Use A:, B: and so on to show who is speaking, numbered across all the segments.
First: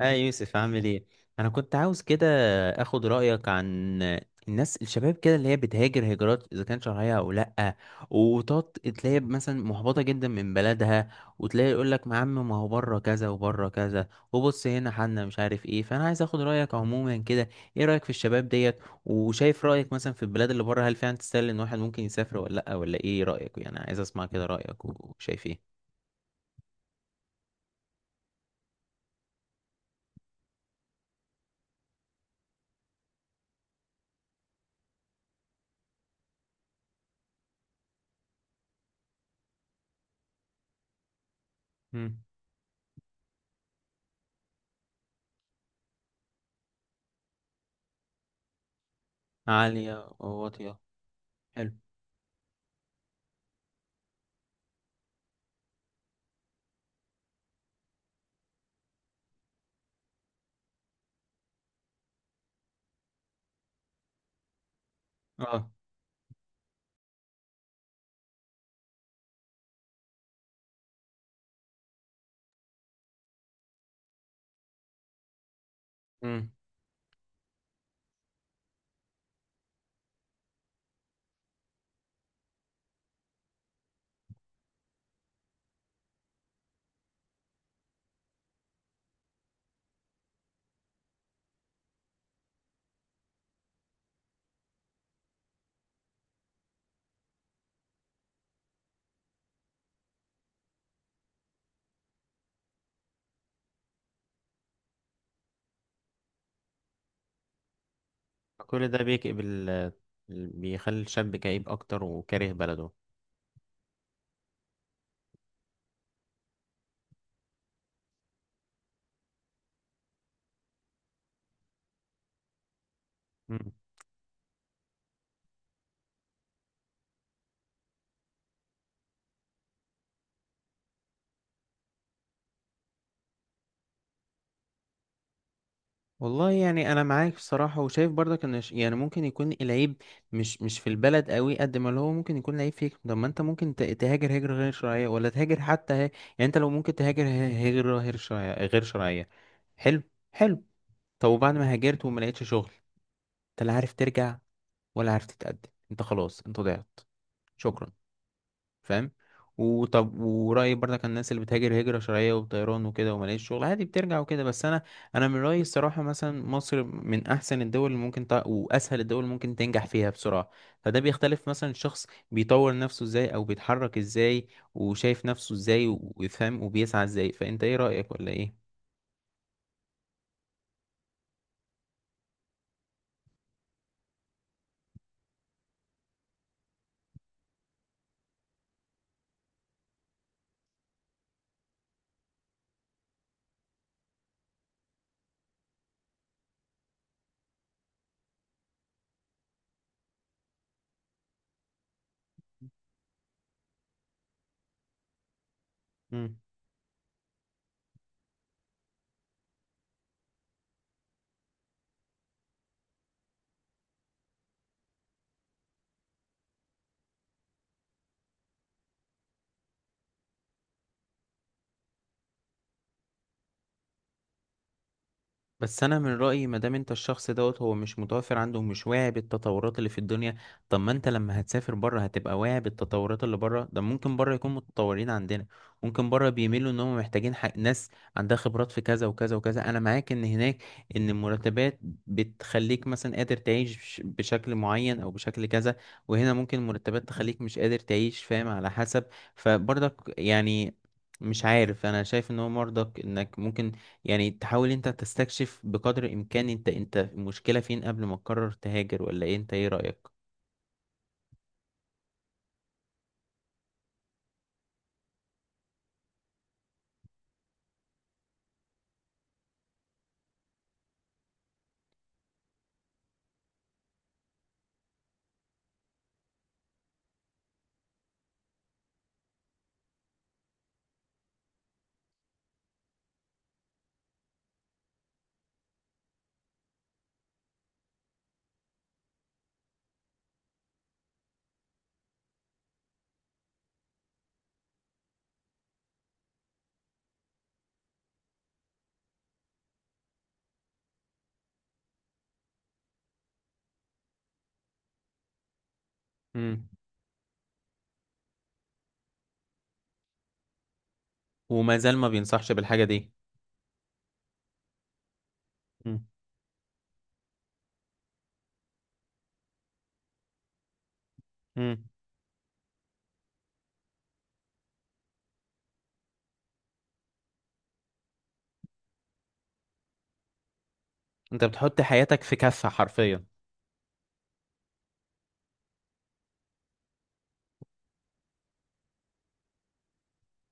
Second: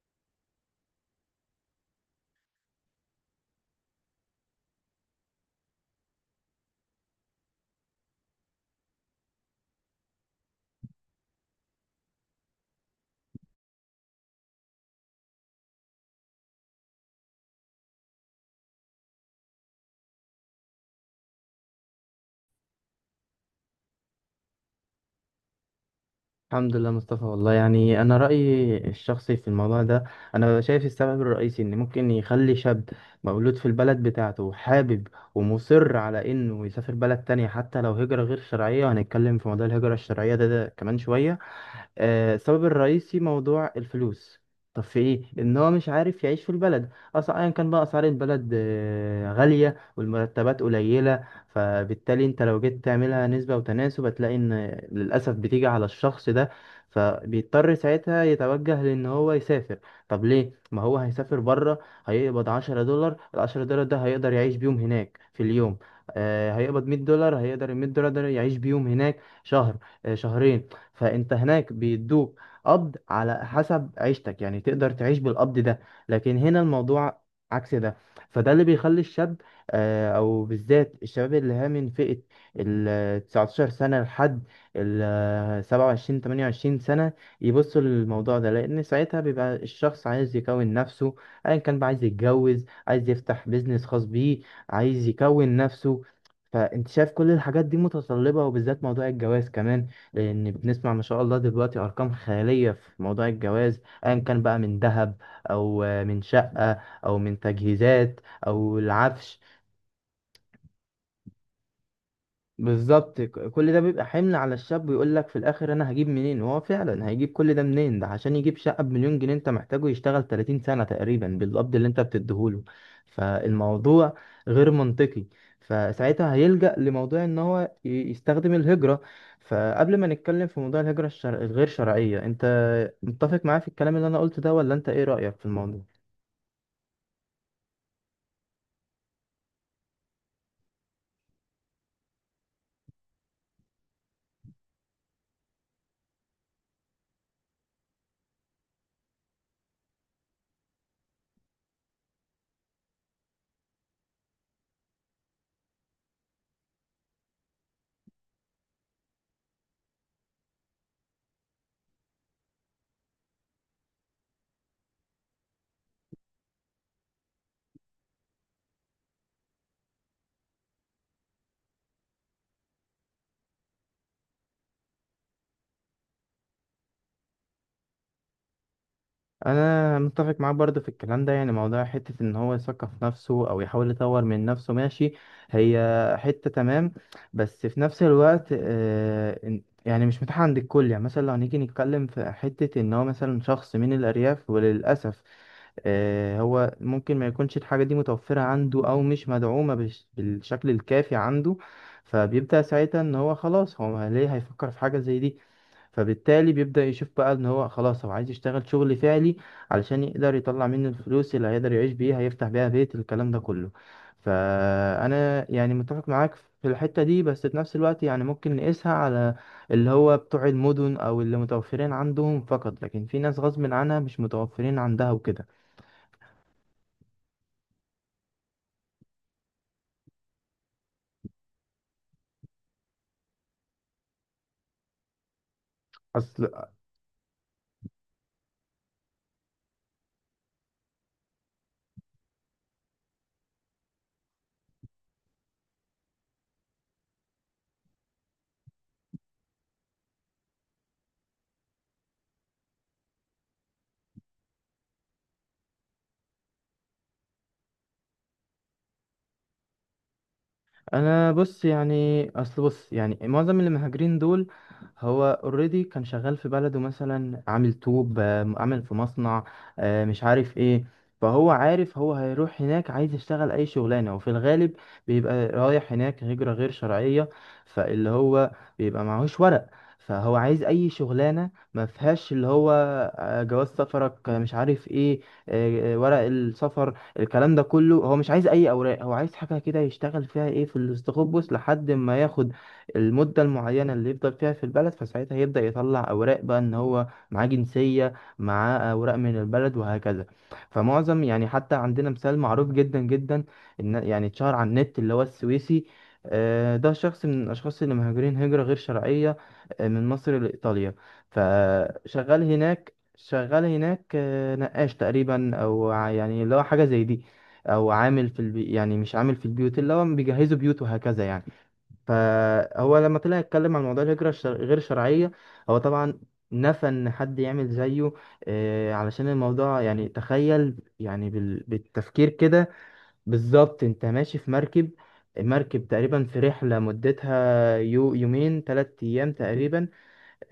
A: اه يوسف، عامل ايه؟ انا كنت عاوز كده اخد رايك عن الناس الشباب كده، اللي هي بتهاجر هجرات، اذا كان شرعيه او لا، وتقعد تلاقي مثلا محبطه جدا من بلدها، وتلاقي يقول لك ما عم، ما هو بره كذا وبره كذا، وبص هنا حنا مش عارف ايه. فانا عايز اخد رايك عموما كده. ايه رايك في الشباب ديت؟ وشايف رايك مثلا في البلاد اللي بره؟ هل فعلا تستاهل ان واحد ممكن يسافر ولا لا؟ ولا ايه رايك؟ يعني عايز اسمع كده رايك وشايف ايه.
B: الحمد لله مصطفى، والله يعني انا رايي الشخصي في الموضوع ده. انا شايف السبب الرئيسي ان ممكن يخلي شاب مولود في البلد بتاعته وحابب ومصر على انه يسافر بلد تانية، حتى لو هجرة غير شرعية، وهنتكلم في موضوع الهجرة الشرعية ده كمان شوية.
A: مم.
B: السبب الرئيسي موضوع الفلوس. طب في ايه؟ ان هو مش عارف يعيش في البلد اصلا، ايا كان بقى اسعار البلد غاليه
A: عالية
B: والمرتبات
A: وواطية.
B: قليله،
A: حلو.
B: فبالتالي انت لو جيت تعملها نسبه وتناسب هتلاقي ان للاسف بتيجي على الشخص ده، فبيضطر ساعتها يتوجه لان هو يسافر. طب ليه؟ ما هو هيسافر بره، هيقبض 10 دولار، العشرة دولار ده هيقدر يعيش بيهم هناك في
A: اه.
B: اليوم. هيقبض 100 دولار، هيقدر ال 100 دولار ده يعيش بيهم هناك شهر، شهرين. فانت هناك بيدوك قبض على حسب عيشتك، يعني تقدر تعيش بالقبض ده. لكن
A: مم.
B: هنا الموضوع عكس ده، فده اللي بيخلي الشاب، او بالذات الشباب اللي هي من فئة ال 19 سنة لحد ال 27 28 سنة يبصوا للموضوع ده، لأن ساعتها بيبقى الشخص عايز يكون نفسه، أيا كان بقى، عايز يتجوز، عايز يفتح بيزنس خاص بيه، عايز يكون نفسه. فأنت شايف كل الحاجات دي متطلبة، وبالذات موضوع الجواز كمان، لان بنسمع ما شاء الله دلوقتي ارقام خياليه في موضوع الجواز ايا كان بقى من ذهب او من شقه او من تجهيزات او
A: كل ده بيكئب
B: العفش.
A: بيخلي الشاب كئيب أكتر وكاره بلده.
B: بالظبط، كل ده بيبقى حمل على الشاب، ويقول لك في الاخر انا هجيب منين، وهو فعلا هيجيب كل ده منين؟ ده عشان يجيب شقة بمليون جنيه انت محتاجه يشتغل 30 سنة تقريبا بالقبض اللي انت بتديهوله. فالموضوع غير منطقي، فساعتها هيلجأ لموضوع ان هو يستخدم الهجرة. فقبل ما نتكلم في موضوع الغير شرعية، انت متفق معايا في الكلام اللي انا قلته ده؟ ولا انت ايه رأيك في الموضوع؟
A: والله يعني انا معاك بصراحه، وشايف برضك ان يعني ممكن يكون العيب، مش في البلد قوي، قد ما اللي هو ممكن يكون العيب فيك. طب ما انت ممكن تهاجر هجره غير شرعيه، ولا تهاجر حتى يعني. انت لو ممكن تهاجر هجره غير شرعيه غير شرعيه. حلو. حلو. طب وبعد ما هاجرت وما لقيتش شغل، انت لا عارف ترجع ولا عارف تتقدم. انت خلاص، انت ضيعت. شكرا. فاهم. وطب ورأيي برضك عن الناس اللي بتهاجر هجرة شرعية وطيران وكده وملاقيش شغل عادي بترجع وكده، بس أنا من رأيي الصراحة مثلا مصر من أحسن الدول اللي ممكن وأسهل الدول اللي ممكن تنجح فيها بسرعة. فده بيختلف مثلا الشخص بيطور نفسه إزاي، أو بيتحرك إزاي، وشايف نفسه إزاي، وفاهم وبيسعى إزاي. فأنت إيه رأيك ولا إيه؟
B: انا متفق معاك برضه في الكلام ده، يعني موضوع حته ان هو يثقف نفسه او يحاول يطور من نفسه، ماشي، هي حته تمام. بس في نفس الوقت يعني مش متاحه عند الكل. يعني مثلا لو هنيجي نتكلم في حته ان هو مثلا شخص من الارياف، وللاسف هو ممكن ما يكونش الحاجه دي متوفره عنده او مش مدعومه بالشكل الكافي عنده. فبيبدأ ساعتها ان هو خلاص، هو ليه هيفكر في حاجه زي دي؟ فبالتالي بيبدأ يشوف بقى ان هو خلاص، هو عايز يشتغل شغل فعلي علشان يقدر يطلع منه الفلوس اللي هيقدر يعيش بيها، يفتح بيها بيت، الكلام ده كله. فانا يعني متفق معاك في الحتة دي، بس في نفس الوقت يعني ممكن نقيسها على اللي هو بتوع المدن او اللي متوفرين عندهم فقط، لكن في ناس غصب عنها مش متوفرين عندها وكده.
A: بس انا من رايي، ما دام انت الشخص دوت هو مش متوفر عنده ومش واعي بالتطورات اللي في الدنيا، طب ما انت لما هتسافر بره هتبقى واعي بالتطورات اللي بره. ده ممكن بره يكون متطورين عندنا. ممكن بره
B: اصل
A: بيميلوا ان هم محتاجين حق ناس عندها خبرات في كذا وكذا وكذا. انا معاك ان هناك، ان المرتبات بتخليك مثلا قادر تعيش بشكل معين او بشكل كذا. وهنا ممكن المرتبات تخليك مش قادر تعيش، فاهم، على حسب. فبرضك يعني مش عارف، انا شايف ان هو مرضك انك ممكن يعني تحاول انت تستكشف بقدر الامكان، انت المشكلة فين قبل ما تقرر تهاجر ولا ايه. انت ايه رأيك؟
B: انا بص يعني معظم اللي مهاجرين دول هو اوريدي كان شغال في بلده، مثلا عامل طوب، عامل في مصنع، مش عارف ايه. فهو عارف هو هيروح هناك عايز يشتغل اي شغلانه، وفي الغالب بيبقى رايح هناك هجره غير شرعيه، فاللي هو بيبقى معهوش ورق. فهو عايز اي شغلانه ما فيهاش اللي هو جواز سفرك، مش عارف ايه، ورق السفر. الكلام ده كله هو مش عايز اي اوراق، هو عايز حاجه كده يشتغل فيها ايه في الاستخبص لحد ما ياخد المده المعينه اللي يفضل فيها في البلد، فساعتها يبدا يطلع اوراق بقى ان هو معاه جنسيه، معاه اوراق من البلد وهكذا. فمعظم يعني، حتى عندنا مثال معروف جدا جدا، ان يعني اتشهر على النت اللي هو السويسي،
A: امم.
B: ده شخص من الاشخاص اللي مهاجرين هجره غير شرعيه من مصر لايطاليا.
A: وما زال ما
B: فشغال
A: بينصحش بالحاجة
B: هناك،
A: دي.
B: شغال هناك نقاش تقريبا، او يعني اللي هو حاجه زي دي، او عامل في يعني مش عامل في البيوت، اللي هو بيجهزوا بيوت وهكذا يعني.
A: امم.
B: فهو لما طلع يتكلم عن موضوع غير شرعيه، هو طبعا نفى ان حد يعمل زيه، علشان الموضوع، يعني تخيل يعني
A: انت بتحط حياتك
B: بالتفكير
A: في كفة
B: كده.
A: حرفيا.
B: بالظبط، انت ماشي في مركب، مركب تقريبا في رحله مدتها يومين ثلاث ايام تقريبا،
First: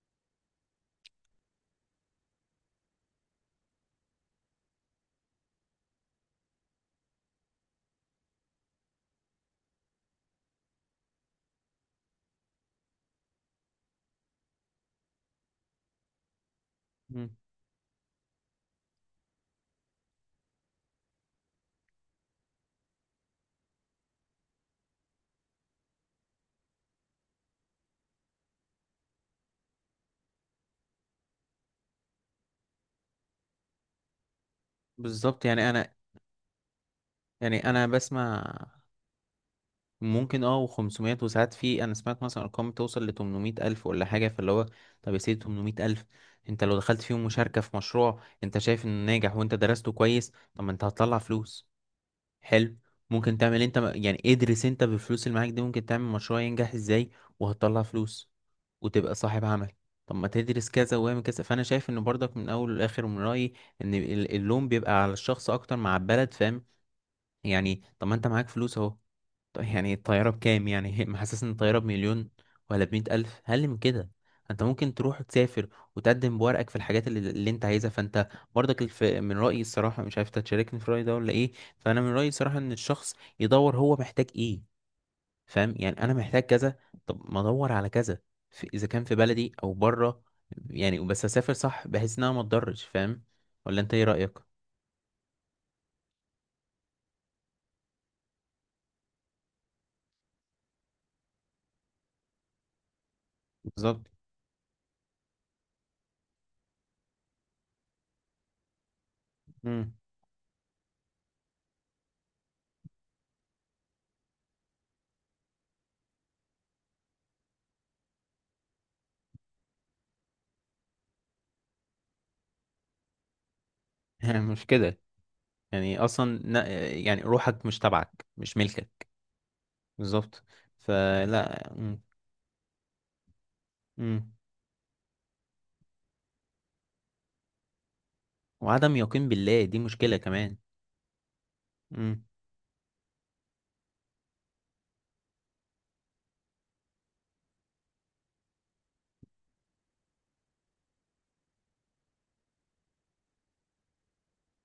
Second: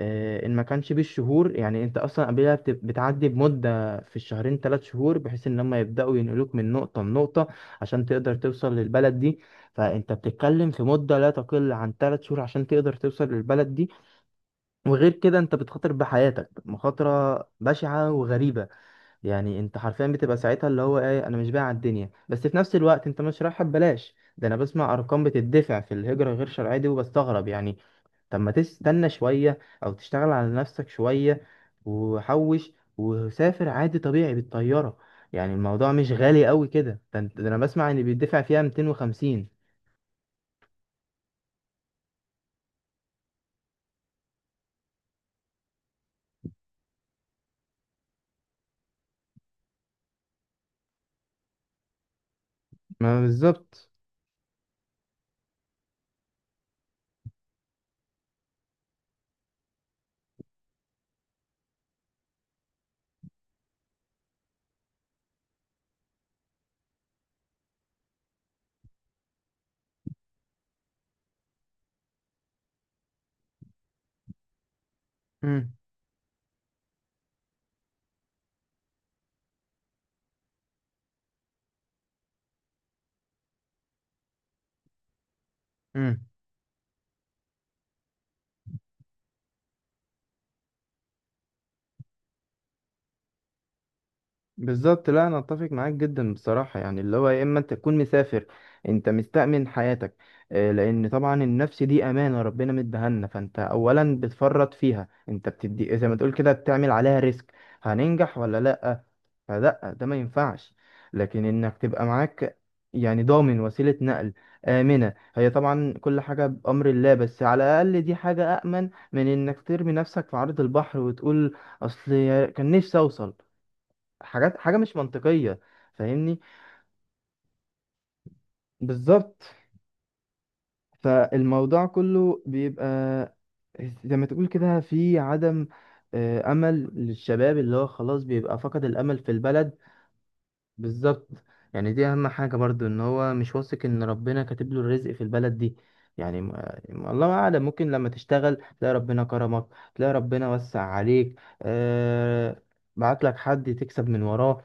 B: ان ما كانش بالشهور. يعني انت اصلا قبلها بتعدي بمده في الشهرين ثلاث شهور بحيث ان هم يبداوا ينقلوك من نقطه لنقطه عشان تقدر توصل للبلد دي. فانت بتتكلم في مده لا تقل عن ثلاث شهور عشان تقدر توصل للبلد دي، وغير كده انت بتخاطر بحياتك
A: امم.
B: مخاطره بشعه وغريبه. يعني انت حرفيا بتبقى ساعتها اللي هو ايه، انا مش بايع على الدنيا، بس في نفس الوقت انت مش رايحها ببلاش، ده انا بسمع ارقام بتدفع في الهجره غير شرعيه دي وبستغرب يعني. طب ما تستنى شوية، أو تشتغل على نفسك شوية، وحوش وسافر عادي طبيعي بالطيارة.
A: بالظبط.
B: يعني
A: يعني
B: الموضوع
A: انا
B: مش غالي قوي كده، ده ده أنا
A: يعني انا
B: بسمع إن بيدفع
A: بسمع
B: فيها 250،
A: ممكن و500 وساعات، في انا سمعت مثلا ارقام توصل ل 800 الف ولا حاجه فاللي هو. طب يا سيدي، 800 الف انت لو دخلت فيهم مشاركه في مشروع انت شايف انه ناجح وانت درسته كويس، طب ما انت هتطلع فلوس. حلو.
B: ما
A: ممكن تعمل انت،
B: بالظبط.
A: يعني ادرس انت بالفلوس اللي معاك دي، ممكن تعمل مشروع ينجح ازاي، وهتطلع فلوس، وتبقى صاحب عمل. طب ما تدرس كذا واعمل كذا. فانا شايف ان برضك من اول لاخر، من رايي ان اللوم بيبقى على الشخص اكتر مع البلد، فاهم. يعني طب ما انت معاك فلوس اهو. طب يعني الطيارة بكام؟ يعني محسس ان الطيارة بمليون، ولا بمية ألف أقل من كده. انت ممكن تروح تسافر
B: امم
A: وتقدم بورقك في الحاجات اللي انت عايزها. فانت برضك من رأيي الصراحة مش عارف انت تشاركني في رأيي ده ولا ايه. فانا من رأيي الصراحة ان الشخص يدور هو محتاج ايه. فاهم، يعني انا
B: امم
A: محتاج كذا، طب ما ادور على كذا اذا كان في بلدي او بره. يعني بس اسافر صح بحيث انها ما تضرش. فاهم، ولا انت ايه رأيك؟
B: بالظبط. لا، أنا أتفق معاك جدا بصراحة، يعني اللي هو يا إما أنت تكون مسافر أنت مستأمن حياتك، لأن طبعا النفس دي أمانة ربنا مديها لنا، فأنت
A: بالظبط.
B: أولا بتفرط فيها، أنت بتدي زي ما تقول كده، بتعمل عليها ريسك، هننجح ولا لأ؟
A: مم.
B: فلا، ده ما ينفعش. لكن انك تبقى معاك يعني ضامن وسيلة نقل آمنة، هي طبعا كل حاجة بأمر الله، بس على الأقل دي حاجة أأمن من إنك ترمي نفسك في عرض البحر وتقول أصل كان نفسي أوصل، حاجات
A: مش
B: حاجة مش
A: كده؟
B: منطقية،
A: يعني
B: فاهمني؟
A: اصلا يعني روحك مش تبعك، مش ملكك.
B: بالظبط،
A: بالظبط. فلا.
B: فالموضوع
A: مم.
B: كله بيبقى زي ما
A: مم.
B: تقول كده في عدم أمل للشباب اللي هو خلاص بيبقى فقد
A: وعدم
B: الأمل
A: يقين
B: في
A: بالله
B: البلد.
A: دي مشكلة كمان.
B: بالظبط، يعني دي
A: مم.
B: اهم حاجة برضو، ان هو مش واثق ان ربنا كاتب له الرزق في البلد دي. يعني الله اعلم، ممكن لما تشتغل تلاقي ربنا كرمك، تلاقي ربنا وسع عليك، بعت لك حد تكسب من وراه.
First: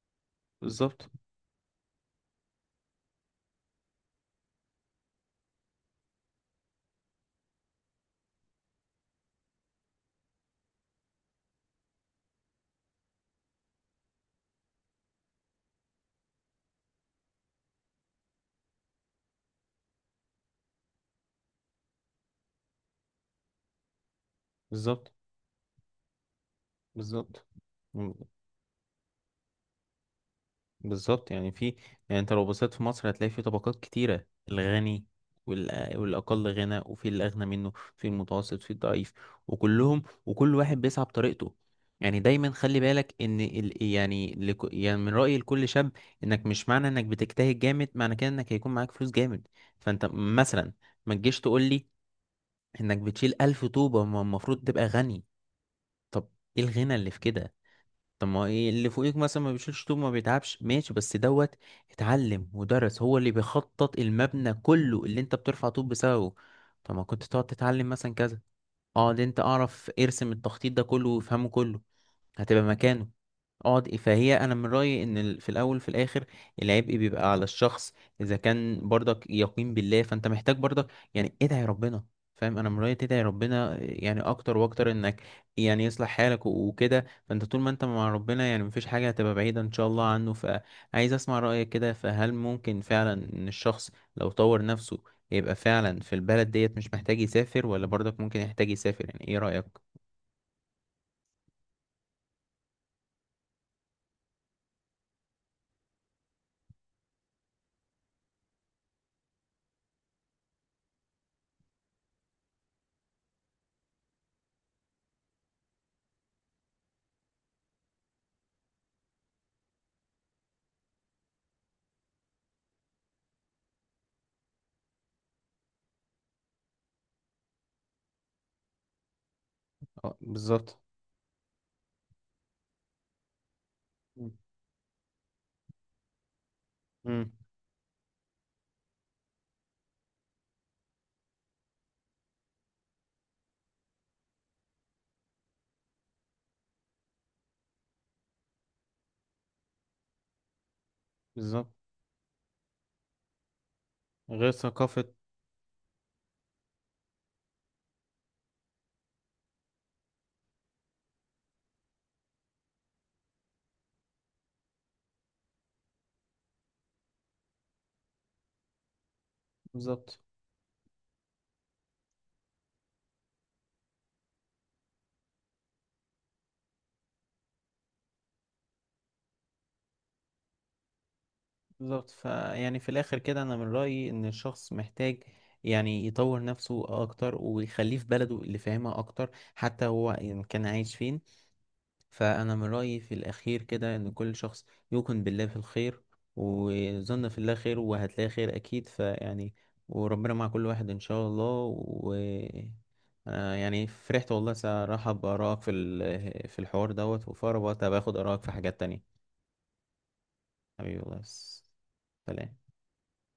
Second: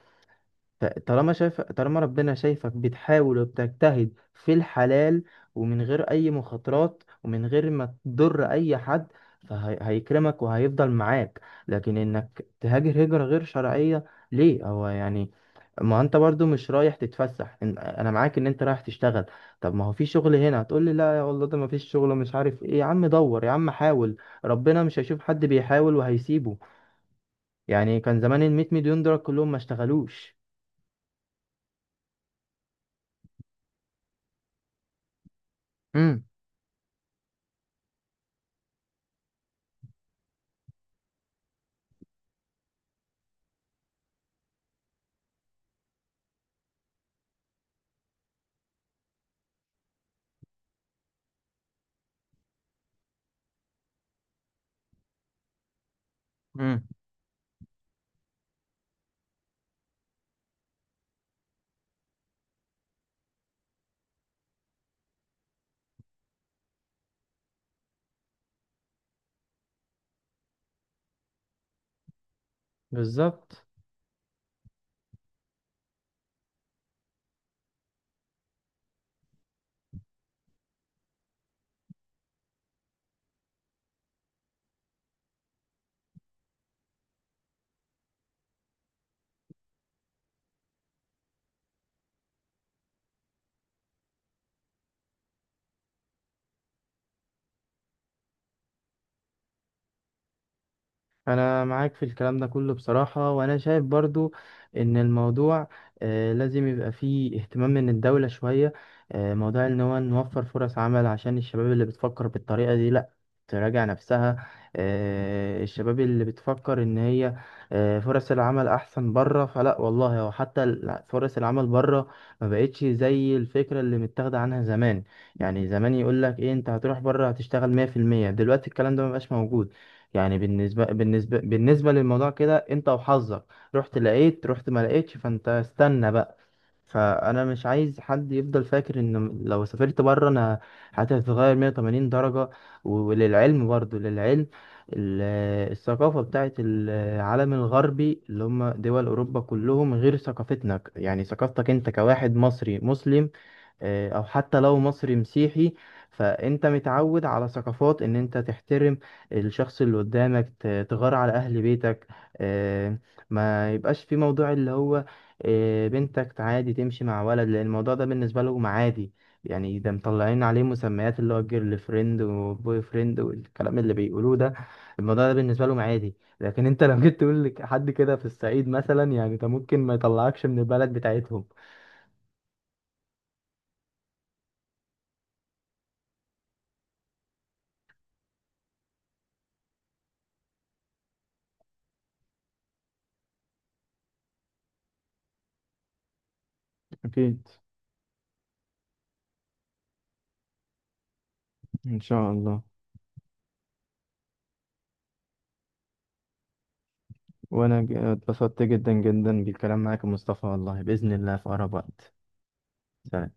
A: بالظبط.
B: طالما شايف، طالما ربنا شايفك بتحاول وبتجتهد في الحلال، ومن غير اي مخاطرات، ومن غير ما تضر اي حد، فهيكرمك وهيفضل معاك. لكن انك تهاجر هجرة غير شرعية، ليه هو يعني؟ ما انت برضو مش رايح تتفسح، انا معاك ان انت رايح تشتغل. طب ما هو في شغل هنا، هتقول لي لا يا والله ده ما فيش شغل مش عارف ايه. يا عم دور، يا عم حاول، ربنا مش
A: بالظبط.
B: هيشوف حد بيحاول وهيسيبه.
A: بالظبط.
B: يعني كان زمان ال 100 مليون دولار كلهم ما اشتغلوش.
A: بالظبط. يعني في يعني انت لو بصيت في مصر هتلاقي في طبقات كتيرة. الغني والأقل غنى، وفي الأغنى منه، في المتوسط، في الضعيف. وكلهم، وكل واحد بيسعى بطريقته. يعني دايما خلي بالك ان يعني يعني من رأيي لكل شاب، انك مش معنى انك بتجتهد جامد معنى كده انك هيكون معاك فلوس جامد. فانت مثلا ما تجيش تقول لي انك بتشيل ألف طوبة ما المفروض تبقى غني؟ طب ايه
B: امم.
A: الغنى اللي في كده؟ طب ما هو ايه اللي فوقيك مثلا ما بيشيلش طوب ما بيتعبش ماشي، بس دوت اتعلم ودرس، هو اللي بيخطط المبنى كله اللي انت بترفع طوب بسببه. طب ما كنت تقعد تتعلم مثلا كذا؟ اه ده انت اعرف ارسم التخطيط ده كله وافهمه كله، هتبقى مكانه.
B: بالظبط.
A: اه فهي انا من رايي ان في الاول في الاخر العبء بيبقى على الشخص. اذا كان برضك يقين بالله، فانت محتاج برضك يعني ادعي ربنا. فاهم، انا من رايي تدعي ربنا يعني اكتر واكتر، انك يعني يصلح حالك وكده. فانت طول ما انت مع ربنا يعني مفيش حاجه هتبقى بعيده ان شاء الله عنه. فعايز اسمع رايك كده، فهل ممكن فعلا ان الشخص لو طور نفسه يبقى فعلا في البلد ديت مش محتاج يسافر؟ ولا برضك ممكن يحتاج يسافر؟ يعني ايه رايك؟
B: انا معاك في الكلام ده كله بصراحة، وانا شايف برضو ان الموضوع لازم يبقى فيه اهتمام من الدولة شوية، موضوع ان هو نوفر فرص عمل عشان الشباب اللي بتفكر بالطريقة دي لا تراجع نفسها. الشباب اللي بتفكر ان هي فرص العمل احسن بره، فلا والله هو حتى فرص العمل بره ما بقتش زي الفكرة اللي متاخدة عنها زمان. يعني زمان يقول لك ايه؟ انت هتروح بره هتشتغل 100%، دلوقتي الكلام ده ما بقاش موجود.
A: اه
B: يعني
A: بالظبط.
B: بالنسبة للموضوع كده انت وحظك، رحت لقيت، رحت ما لقيتش، فانت استنى بقى.
A: مم.
B: فانا مش عايز حد يفضل فاكر ان لو سافرت بره انا حياتي هتتغير 180 درجة. وللعلم برضو ال- الثقافة بتاعت العالم الغربي اللي هم دول أوروبا كلهم غير ثقافتنا، يعني
A: بالظبط.
B: ثقافتك أنت كواحد مصري مسلم، او
A: غير
B: حتى لو
A: ثقافة.
B: مصري مسيحي. فانت متعود على ثقافات ان انت تحترم الشخص اللي قدامك، تغار على اهل بيتك، آه، ما يبقاش في موضوع اللي هو بنتك عادي تمشي مع ولد، لان الموضوع ده بالنسبة لهم عادي. يعني ده
A: بالظبط.
B: مطلعين عليه مسميات اللي هو الجيرل فريند وبوي فريند والكلام اللي بيقولوه ده. الموضوع ده بالنسبة لهم عادي، لكن انت لو جيت تقول لحد كده في الصعيد مثلا، يعني ده ممكن ما يطلعكش من البلد بتاعتهم.
A: بالظبط. فيعني في الاخر كده انا من رأيي ان الشخص محتاج يعني يطور نفسه اكتر، ويخليه في بلده اللي فاهمها اكتر حتى هو ان كان عايش فين. فانا من رأيي في الاخير كده ان كل شخص يوقن بالله في الخير، وظن في
B: أكيد.
A: الله خير وهتلاقي خير اكيد، فيعني وربنا مع كل واحد ان شاء الله.
B: إن
A: و
B: شاء الله.
A: يعني فرحت والله صراحة بآرائك في في الحوار دوت، وفي أقرب
B: وانا
A: وقت هباخد آرائك في
B: اتبسطت
A: حاجات
B: جدا
A: تانية.
B: جدا بالكلام معاك يا مصطفى، والله
A: حبيبي
B: بإذن
A: والله.
B: الله في
A: بس،
B: أقرب وقت.
A: سلام.
B: سلام.